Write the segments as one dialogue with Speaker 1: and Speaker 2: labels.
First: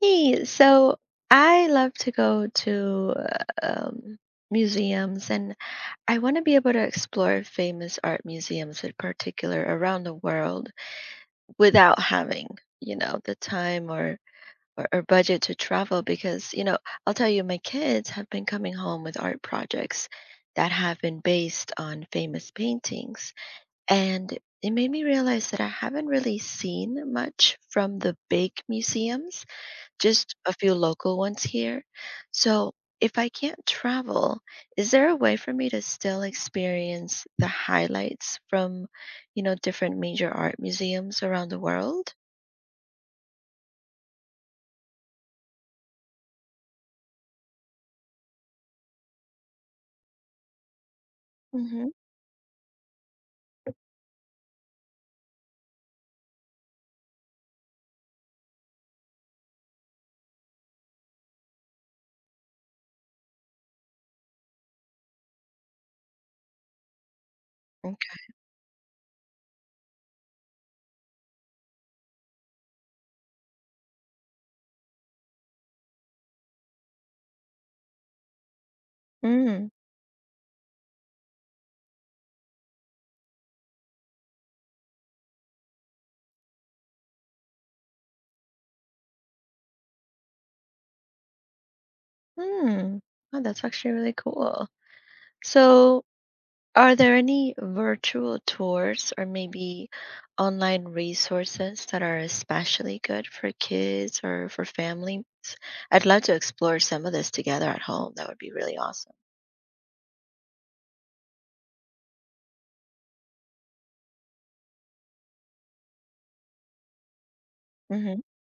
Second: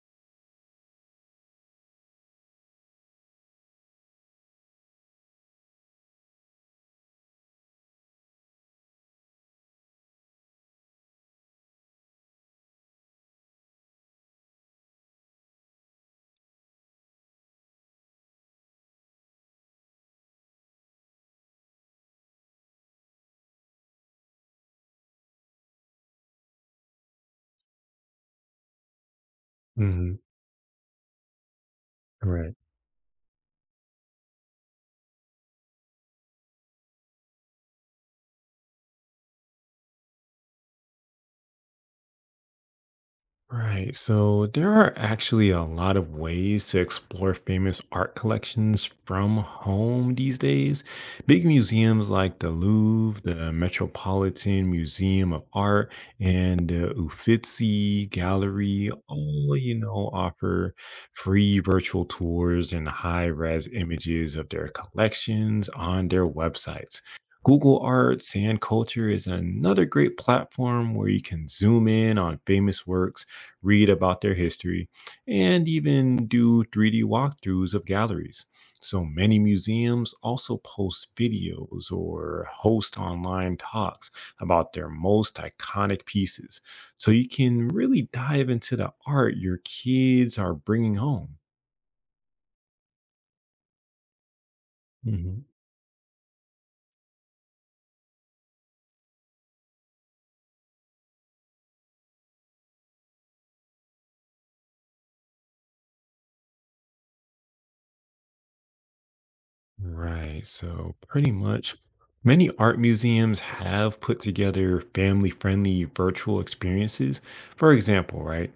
Speaker 1: Hey, so I love to go to um, museums, and I want to be able to explore famous art museums in particular around the world without having, the time or, or budget to travel because, I'll tell you, my kids have been coming home with art projects that have been based on famous paintings. And it made me realize that I haven't really seen much from the big museums,
Speaker 2: Mhm.
Speaker 1: just a few local ones here.
Speaker 2: Right.
Speaker 1: So, if I can't travel, is there a way for me to still experience the highlights from, different major art museums around the world?
Speaker 2: Right. So there are actually a lot of ways to explore famous art collections from home these days. Big
Speaker 1: Mm-hmm.
Speaker 2: museums like the Louvre, the Metropolitan Museum of Art, and the Uffizi Gallery all, you know, offer free virtual tours and high-res images of their collections on their websites. Google
Speaker 1: Okay.
Speaker 2: Arts and Culture is another great platform where you can zoom in on famous works, read about their history, and even do 3D walkthroughs of galleries. So many
Speaker 1: Mm.
Speaker 2: museums also post videos or host online talks about their most iconic pieces. So you can really dive into the art your kids are bringing home.
Speaker 1: Hmm. Oh, that's actually really cool.
Speaker 2: Mhm.
Speaker 1: So, are there any virtual tours or maybe online resources that are especially good for kids or for families? I'd love to explore some of this together at home. That would be really awesome.
Speaker 2: Right. So, pretty much, many art museums have put together family friendly virtual experiences. For
Speaker 1: Mhm,
Speaker 2: example, right,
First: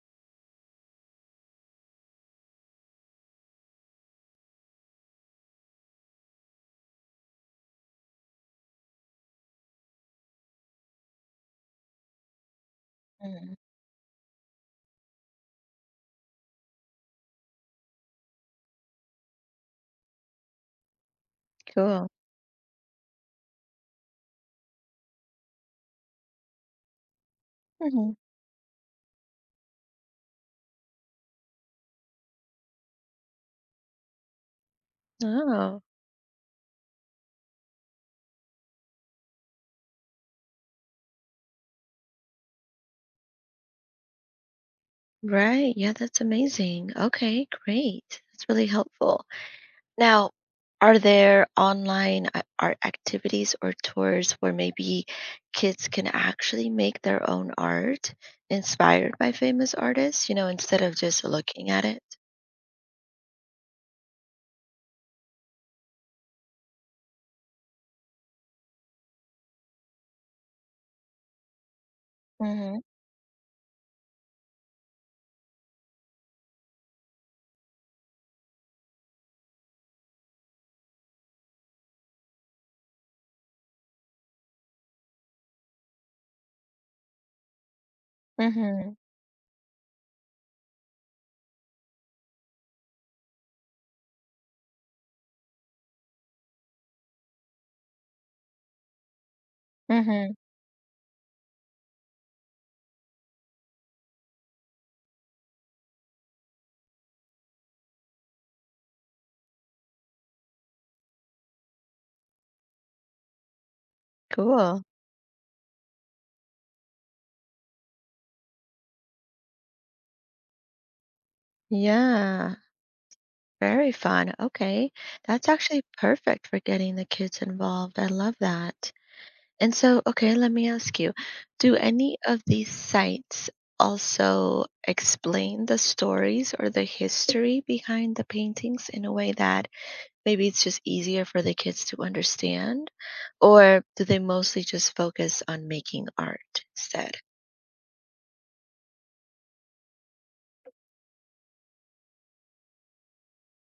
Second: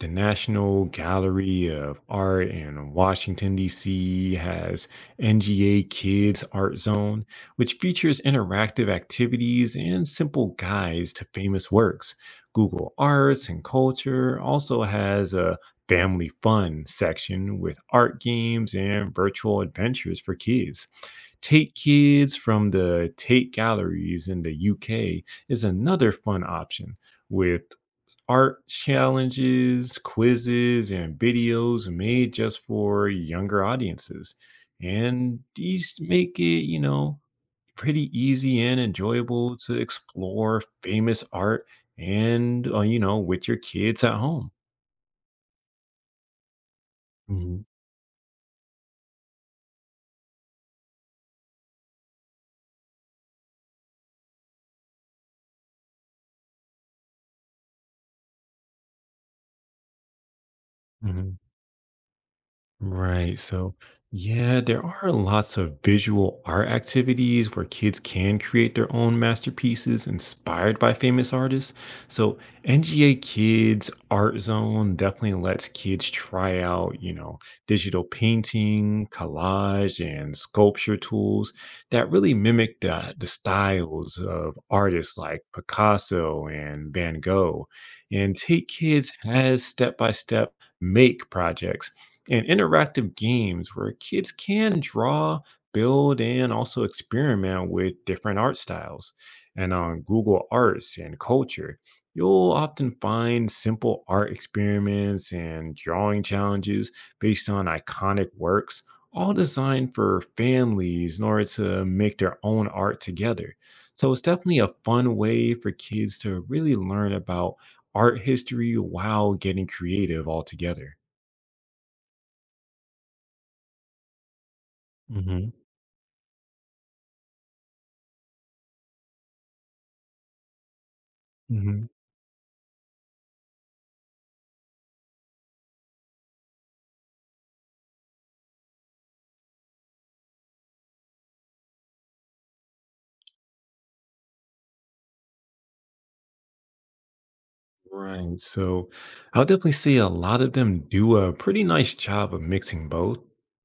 Speaker 2: the National Gallery of Art in Washington, D.C. has NGA Kids Art Zone, which features interactive activities and simple guides to famous works. Google Arts
Speaker 1: mhm.
Speaker 2: and Culture also has a family fun section with art games and virtual adventures for kids. Take
Speaker 1: Cool.
Speaker 2: Kids from the Tate Galleries in the UK is another fun option with
Speaker 1: Mhm.
Speaker 2: art challenges, quizzes, and videos made just for younger audiences. And
Speaker 1: Oh,
Speaker 2: these make it, you know, pretty easy and enjoyable to explore famous art and, you know, with your kids at home.
Speaker 1: right. Yeah, that's amazing. Okay,
Speaker 2: Mhm.
Speaker 1: great. That's really helpful. Now, are there online art activities or tours where maybe kids can actually make their own art inspired by famous artists, instead of just
Speaker 2: Mhm.
Speaker 1: looking at it?
Speaker 2: Right. So, yeah, there are lots of visual art activities where kids can create their own masterpieces inspired by famous artists. So,
Speaker 1: Mhm.
Speaker 2: NGA Kids Art Zone definitely lets kids try out, you know, digital painting, collage, and sculpture tools that really mimic the styles of artists like Picasso and Van Gogh and take
Speaker 1: Mhm.
Speaker 2: kids as step by step make projects and interactive games where kids can draw, build, and also experiment with different art styles. And on
Speaker 1: Mhm.
Speaker 2: Google Arts and Culture, you'll often find simple art experiments and drawing challenges based on iconic works, all designed for families in order to make their own art together. So it's definitely a
Speaker 1: Cool.
Speaker 2: fun way for kids to really learn about art history while getting creative all together.
Speaker 1: Yeah. Very fun. Okay. That's actually perfect for getting the kids involved. I love that. And so, okay, let me ask you, do
Speaker 2: Mhm.
Speaker 1: any of these sites also explain the stories or the history behind the paintings in a way that maybe it's just easier for the kids to understand? Or do they mostly just focus on making art instead?
Speaker 2: Right. So I'll definitely say a lot of them do a pretty nice job of mixing both.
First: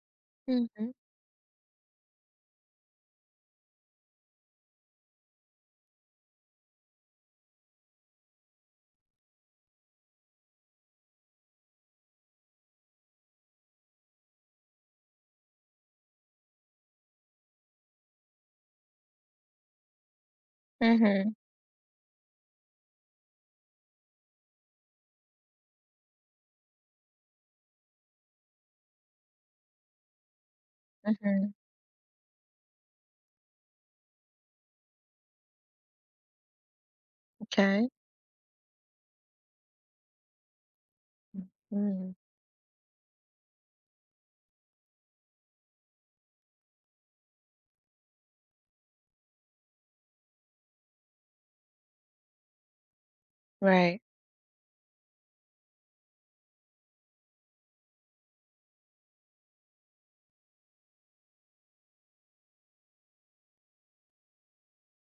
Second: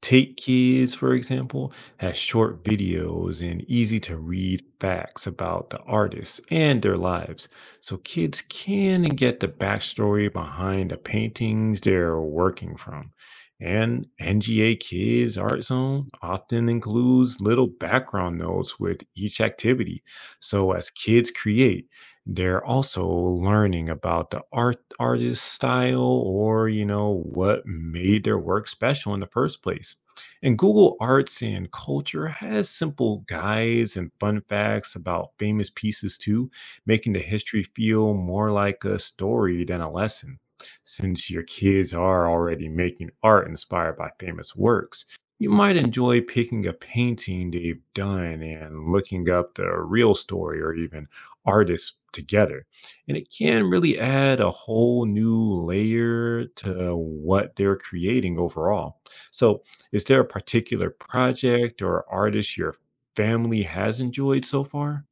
Speaker 2: Take
Speaker 1: Mm-hmm.
Speaker 2: Kids, for example, has short videos and easy to read facts about the artists and their lives. So kids can get the backstory behind the paintings they're working from. And NGA Kids Art Zone often includes little background notes with each activity. So as
Speaker 1: Mm-hmm.
Speaker 2: kids create, they're also learning about the art artist style, or you know what made their work special in the first place. And Google Arts
Speaker 1: Mm-hmm.
Speaker 2: and Culture has simple guides and fun facts about famous pieces too, making the history
Speaker 1: Okay.
Speaker 2: feel more like a story than a lesson. Since your kids
Speaker 1: Mm,
Speaker 2: are already making art inspired by famous works, you might enjoy picking a painting they've done and looking up the real story or even artists together. And it can really
Speaker 1: right.
Speaker 2: add a whole new layer to what they're creating overall. So, is there a particular project or artist your family has enjoyed so far?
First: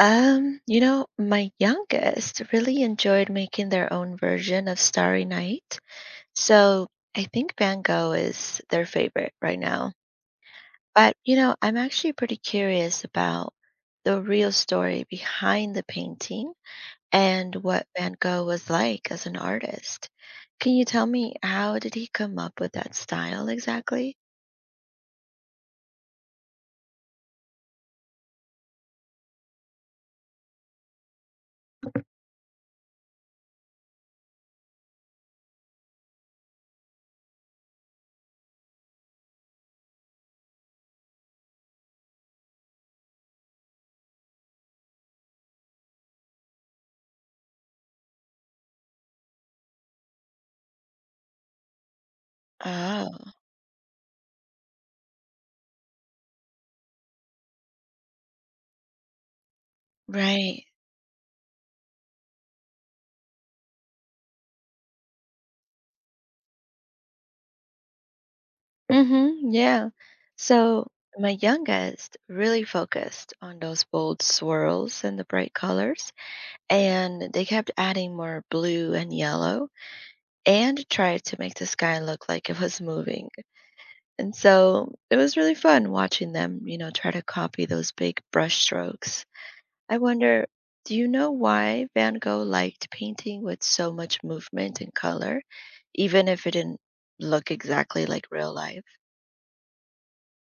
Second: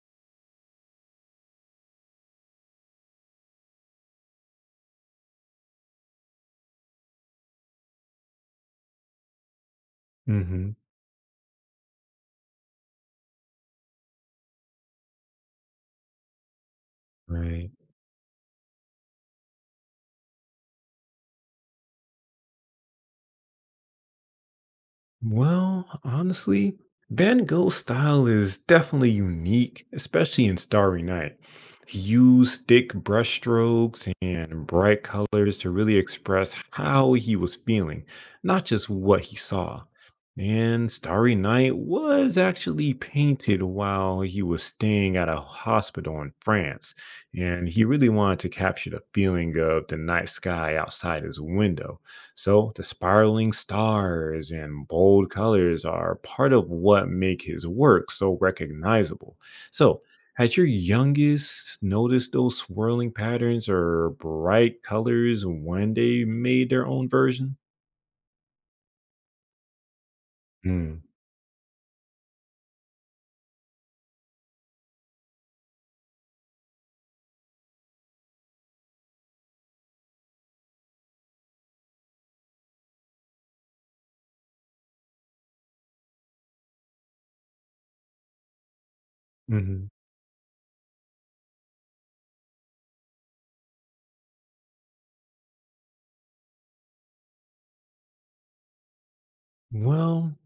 Speaker 1: My youngest really enjoyed making their own version of Starry Night. So I think Van Gogh is their favorite right now.
Speaker 2: Hmm.
Speaker 1: But, I'm actually pretty curious about the real story behind the painting and
Speaker 2: Right.
Speaker 1: what Van Gogh was like as an artist. Can you tell me, how did he come up with that style exactly?
Speaker 2: Well, honestly, Van Gogh's style is definitely unique, especially in Starry Night. He used thick brushstrokes and bright colors to really express how he was feeling, not just what he saw. And Starry Night was actually painted while he was staying at a hospital in France, and he really wanted to capture the feeling of the night sky outside his window. So the
Speaker 1: Oh,
Speaker 2: spiraling stars and bold colors are part of what make his work so recognizable. So has
Speaker 1: right.
Speaker 2: your youngest noticed those swirling patterns or bright colors when they made their own version?
Speaker 1: Mm-hmm. Yeah. So my youngest really focused on those bold swirls and the bright colors, and they kept adding more blue and yellow, and tried to make the sky look like it was moving. And so it was really fun watching them, try to copy those big brush strokes.
Speaker 2: Mm-hmm.
Speaker 1: I wonder, do you know why Van Gogh liked painting with so much movement and color, even if it didn't look exactly like real life?
Speaker 2: Well,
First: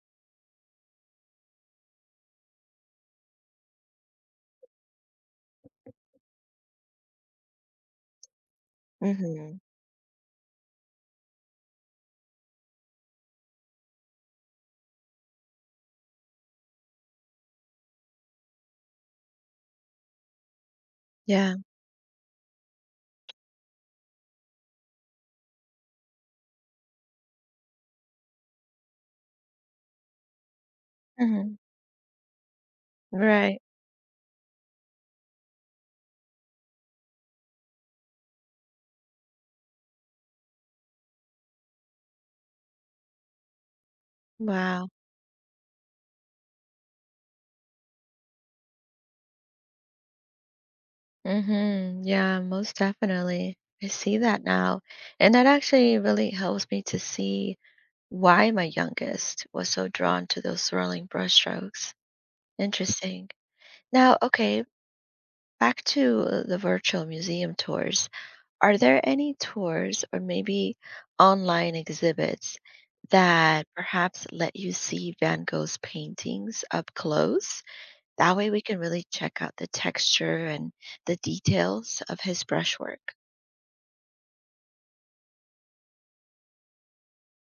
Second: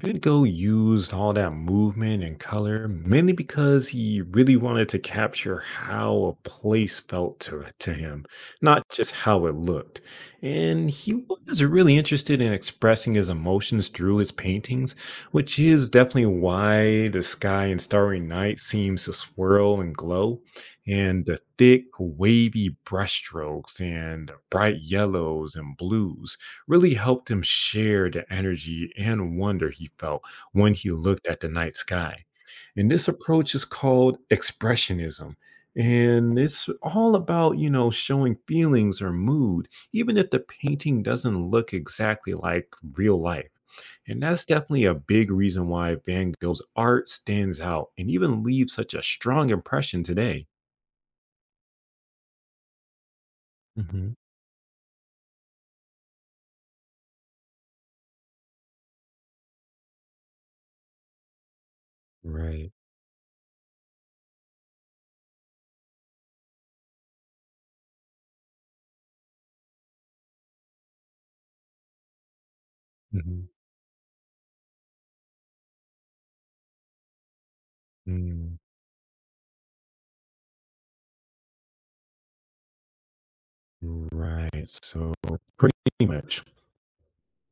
Speaker 2: Goodgo used all that movement and color mainly because he really wanted to capture how a place felt to him, not just how it
Speaker 1: Hmm.
Speaker 2: looked. And he was really interested in expressing his emotions through his paintings, which is definitely why the sky in starry night seems to swirl and glow. And the
Speaker 1: Yeah.
Speaker 2: thick, wavy brushstrokes and the bright yellows and blues really helped him share the energy and wonder he felt when he looked at the
Speaker 1: Hmm.
Speaker 2: night sky. And this approach
Speaker 1: Right.
Speaker 2: is called expressionism. And it's all about, you know, showing feelings or mood, even if the painting doesn't look exactly like real life. And that's definitely
Speaker 1: Wow.
Speaker 2: a big reason why Van Gogh's art stands out and even leaves such a strong impression today.
Speaker 1: Mm-hmm. Yeah, most definitely. I
Speaker 2: Mhm.
Speaker 1: see that now. And that actually really helps me to see why my youngest was so drawn to those swirling brushstrokes.
Speaker 2: Right.
Speaker 1: Interesting. Now, okay, back to the virtual museum tours. Are there any tours or maybe online exhibits
Speaker 2: Mhm.
Speaker 1: that perhaps let you see Van Gogh's paintings up close? That way
Speaker 2: Mm.
Speaker 1: we can really check out the texture and the details of his brushwork.
Speaker 2: Right. So pretty much.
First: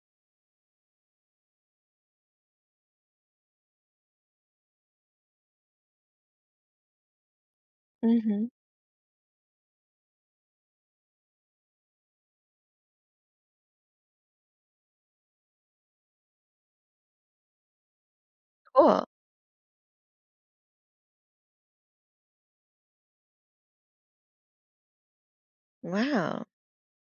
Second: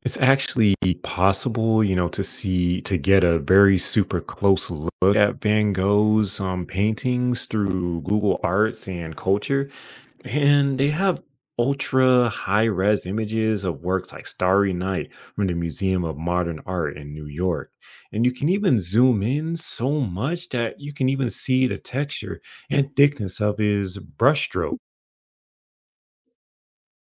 Speaker 2: It's actually possible, you know, to see to get a very super close look at Van Gogh's paintings through Google
Speaker 1: Mm-hmm.
Speaker 2: Arts and Culture, and they have ultra high res images of works like Starry Night from the Museum of Modern Art in New York. And you can even
Speaker 1: Cool.
Speaker 2: zoom in so much that you can even see the texture and thickness of his brushstrokes.
Speaker 1: Wow.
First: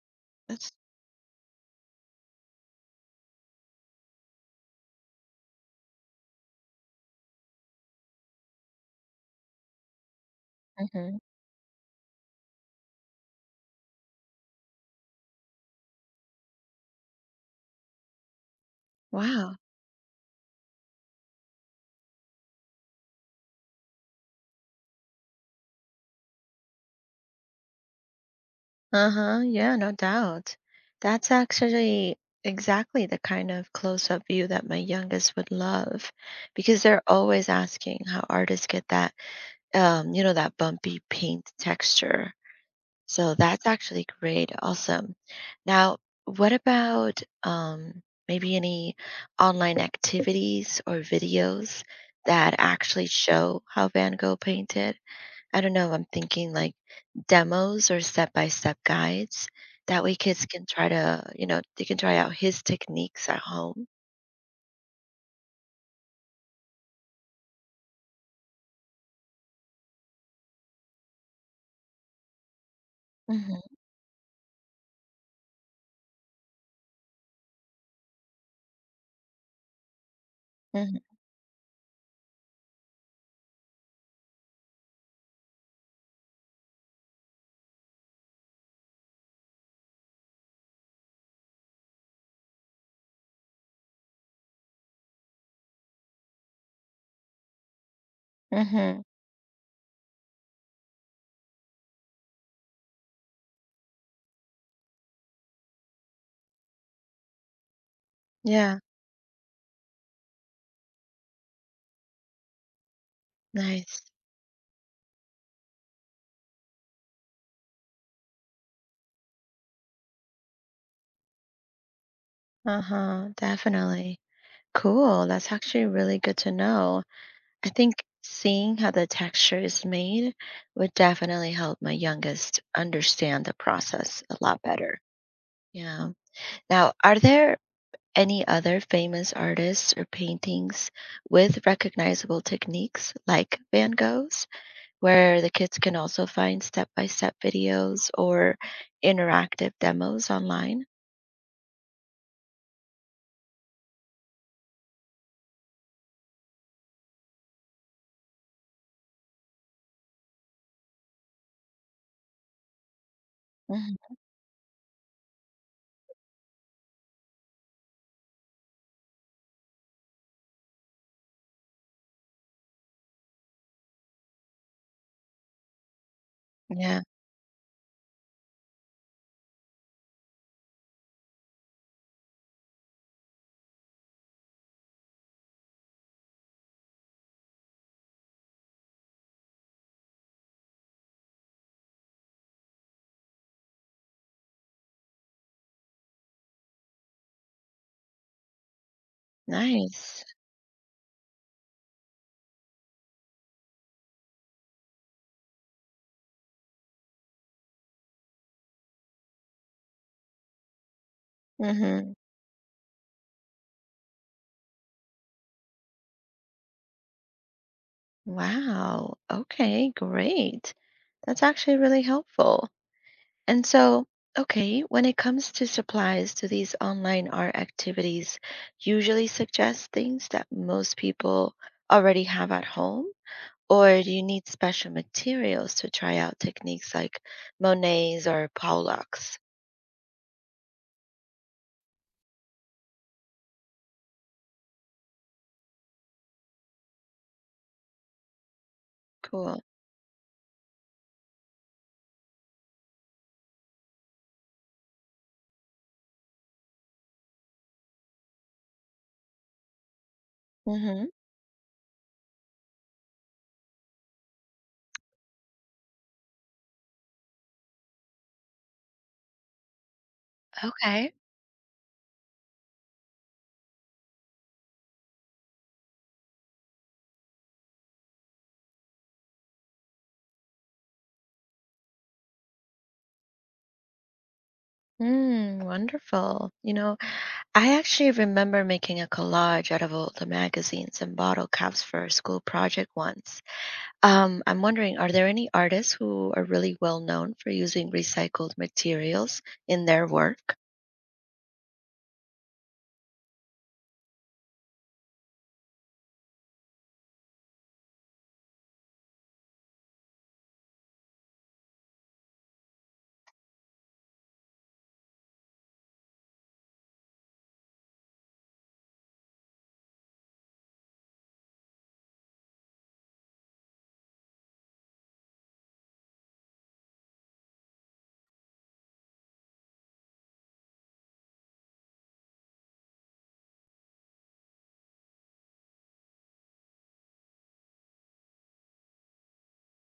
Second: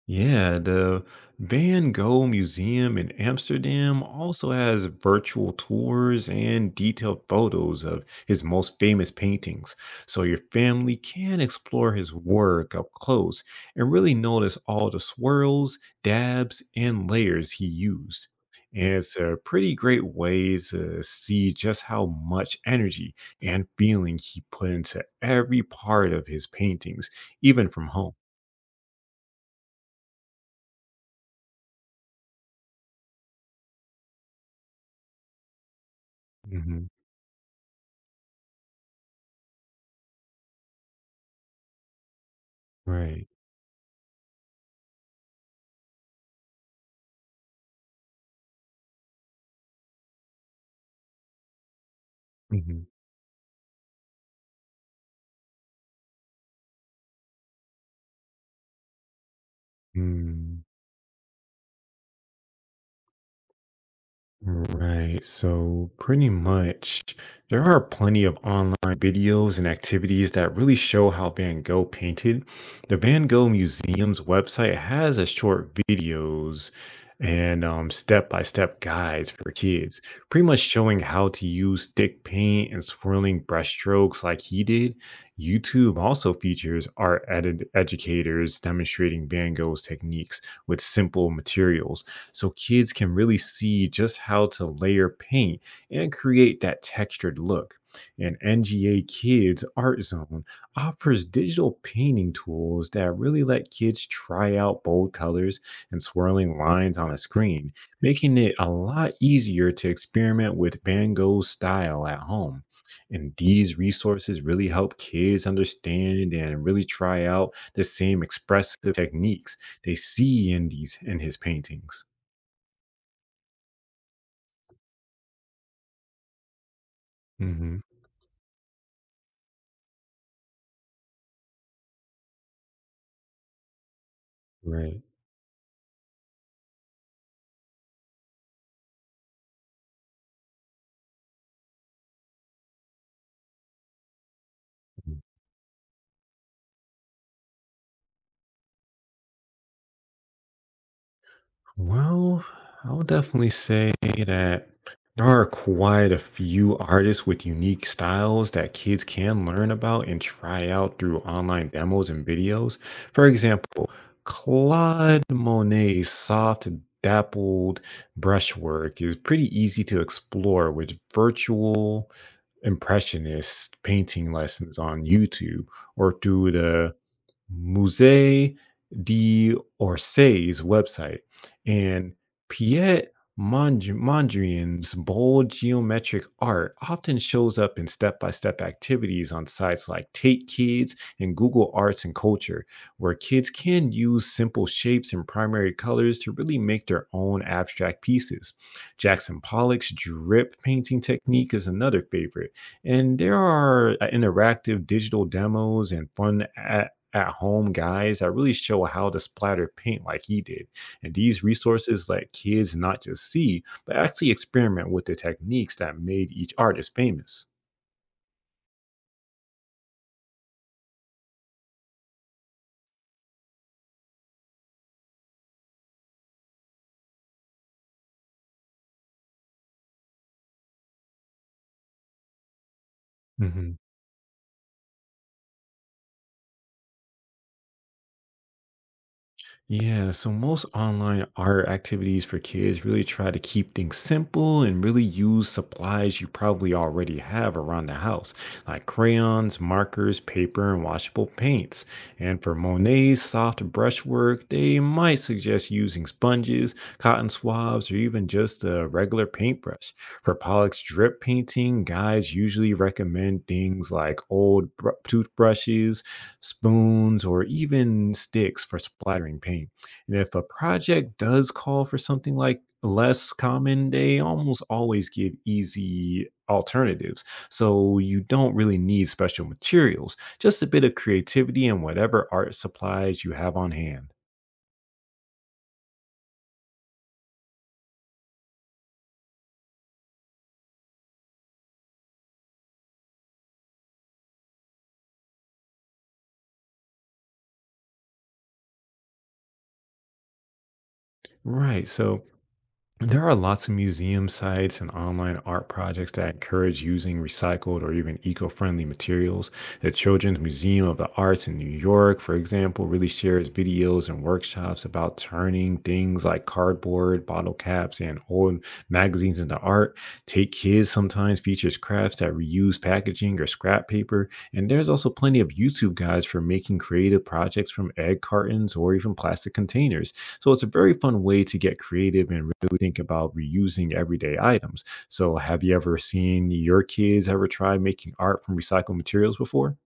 Speaker 2: Yeah,
Speaker 1: That's,
Speaker 2: the Van Gogh Museum in Amsterdam also has virtual tours and detailed photos of his most famous paintings. So your family
Speaker 1: hmm,
Speaker 2: can explore his work up close and really notice all the swirls, dabs, and layers he used. And it's a
Speaker 1: wow.
Speaker 2: pretty great way to see just how much energy and feeling he put into every part of his paintings, even from home.
Speaker 1: Uh-huh. Yeah, no doubt. That's actually exactly the kind of close-up view that my youngest would love, because
Speaker 2: Mhm.
Speaker 1: they're always asking how artists get that bumpy paint texture.
Speaker 2: Right.
Speaker 1: So that's actually great. Awesome. Now, what about maybe any online activities or videos that
Speaker 2: Mhm.
Speaker 1: actually show how Van Gogh painted? I don't know. I'm thinking like demos or step-by-step guides. That way kids
Speaker 2: Mm.
Speaker 1: can try to, you know, they can try out his techniques at home.
Speaker 2: Right. So, pretty much, there are plenty of online videos and activities that really show how Van Gogh painted. The Van Gogh
Speaker 1: Mm-hmm,
Speaker 2: Museum's website has a short videos and step-by-step guides for kids, pretty much showing
Speaker 1: mm-hmm,
Speaker 2: how to use thick paint and swirling brushstrokes like he did. YouTube also features educators demonstrating Van Gogh's techniques with simple materials, so kids can really see just how to layer paint and create that textured look. And
Speaker 1: mm-hmm.
Speaker 2: NGA Kids Art Zone offers digital painting tools that really let kids try out bold colors and swirling lines on a screen, making it a
Speaker 1: Yeah,
Speaker 2: lot easier to experiment with Van Gogh's style at home. And these
Speaker 1: nice.
Speaker 2: resources really help kids understand and really try out the same expressive techniques they see in these in his paintings.
Speaker 1: Uh-huh, definitely. Cool. That's actually really good to know. I
Speaker 2: Mhm.
Speaker 1: think seeing how the texture is made would definitely help my youngest understand the process a lot better.
Speaker 2: Right.
Speaker 1: Yeah. Now, are there any other famous artists or paintings with recognizable techniques like Van Gogh's,
Speaker 2: Mm.
Speaker 1: where the kids can also find step by step videos or interactive demos online?
Speaker 2: Well, I'll definitely say that there are quite a few artists with unique styles that kids can learn about and try out through online demos and videos. For example,
Speaker 1: Mhm.
Speaker 2: Claude Monet's soft, dappled brushwork is pretty easy to explore with virtual impressionist painting lessons on YouTube or through the
Speaker 1: Yeah,
Speaker 2: Musée d'Orsay's website. And Piet Mondrian's bold geometric art often shows up in step by step activities on sites like Take Kids and Google Arts and Culture, where kids can use simple shapes and primary colors to really make their own abstract pieces. Jackson Pollock's
Speaker 1: nice.
Speaker 2: drip painting technique is another favorite, and there are interactive digital demos and fun at home guys that really show how to splatter paint like he did. And these resources
Speaker 1: Hmm.
Speaker 2: let kids not just see, but actually experiment with the techniques that made each artist famous.
Speaker 1: Wow. Okay, great. That's actually really helpful. And so, okay, when it comes to supplies, do these online art activities usually suggest things that most people already have at home?
Speaker 2: Hmm.
Speaker 1: Or do you need special materials to try out techniques like Monet's or Pollock's?
Speaker 2: Yeah, so most online art activities for kids really try to keep things simple and really use supplies you probably already have around the house, like crayons,
Speaker 1: Cool.
Speaker 2: markers, paper, and washable paints. And for Monet's soft brushwork, they might suggest using sponges, cotton swabs, or even just a regular paintbrush. For Pollock's
Speaker 1: Hmm.
Speaker 2: drip painting, guys usually recommend things like toothbrushes, spoons, or even sticks for splattering paint. And if a
Speaker 1: Okay.
Speaker 2: project does call for something like less common, they almost always give easy alternatives. So you don't really need special materials, just a bit of creativity and whatever art supplies you have on hand.
Speaker 1: Mm, wonderful. You know, I actually remember making a collage out of old magazines and bottle caps for a school project once. I'm wondering, are there any artists who are really well known for using recycled materials in their work?
Speaker 2: Right. So there are lots of museum sites and online art projects that encourage using recycled or even eco friendly materials. The Children's Museum of the Arts in New York, for example, really shares videos and workshops about turning things like cardboard, bottle caps, and old magazines into art. Take Kids sometimes features crafts that reuse packaging or scrap paper. And there's also plenty of YouTube guides for making creative projects from egg cartons or even plastic containers. So it's a very fun way to get creative and really think about reusing everyday items. So have you ever seen your kids ever try making art from recycled materials before?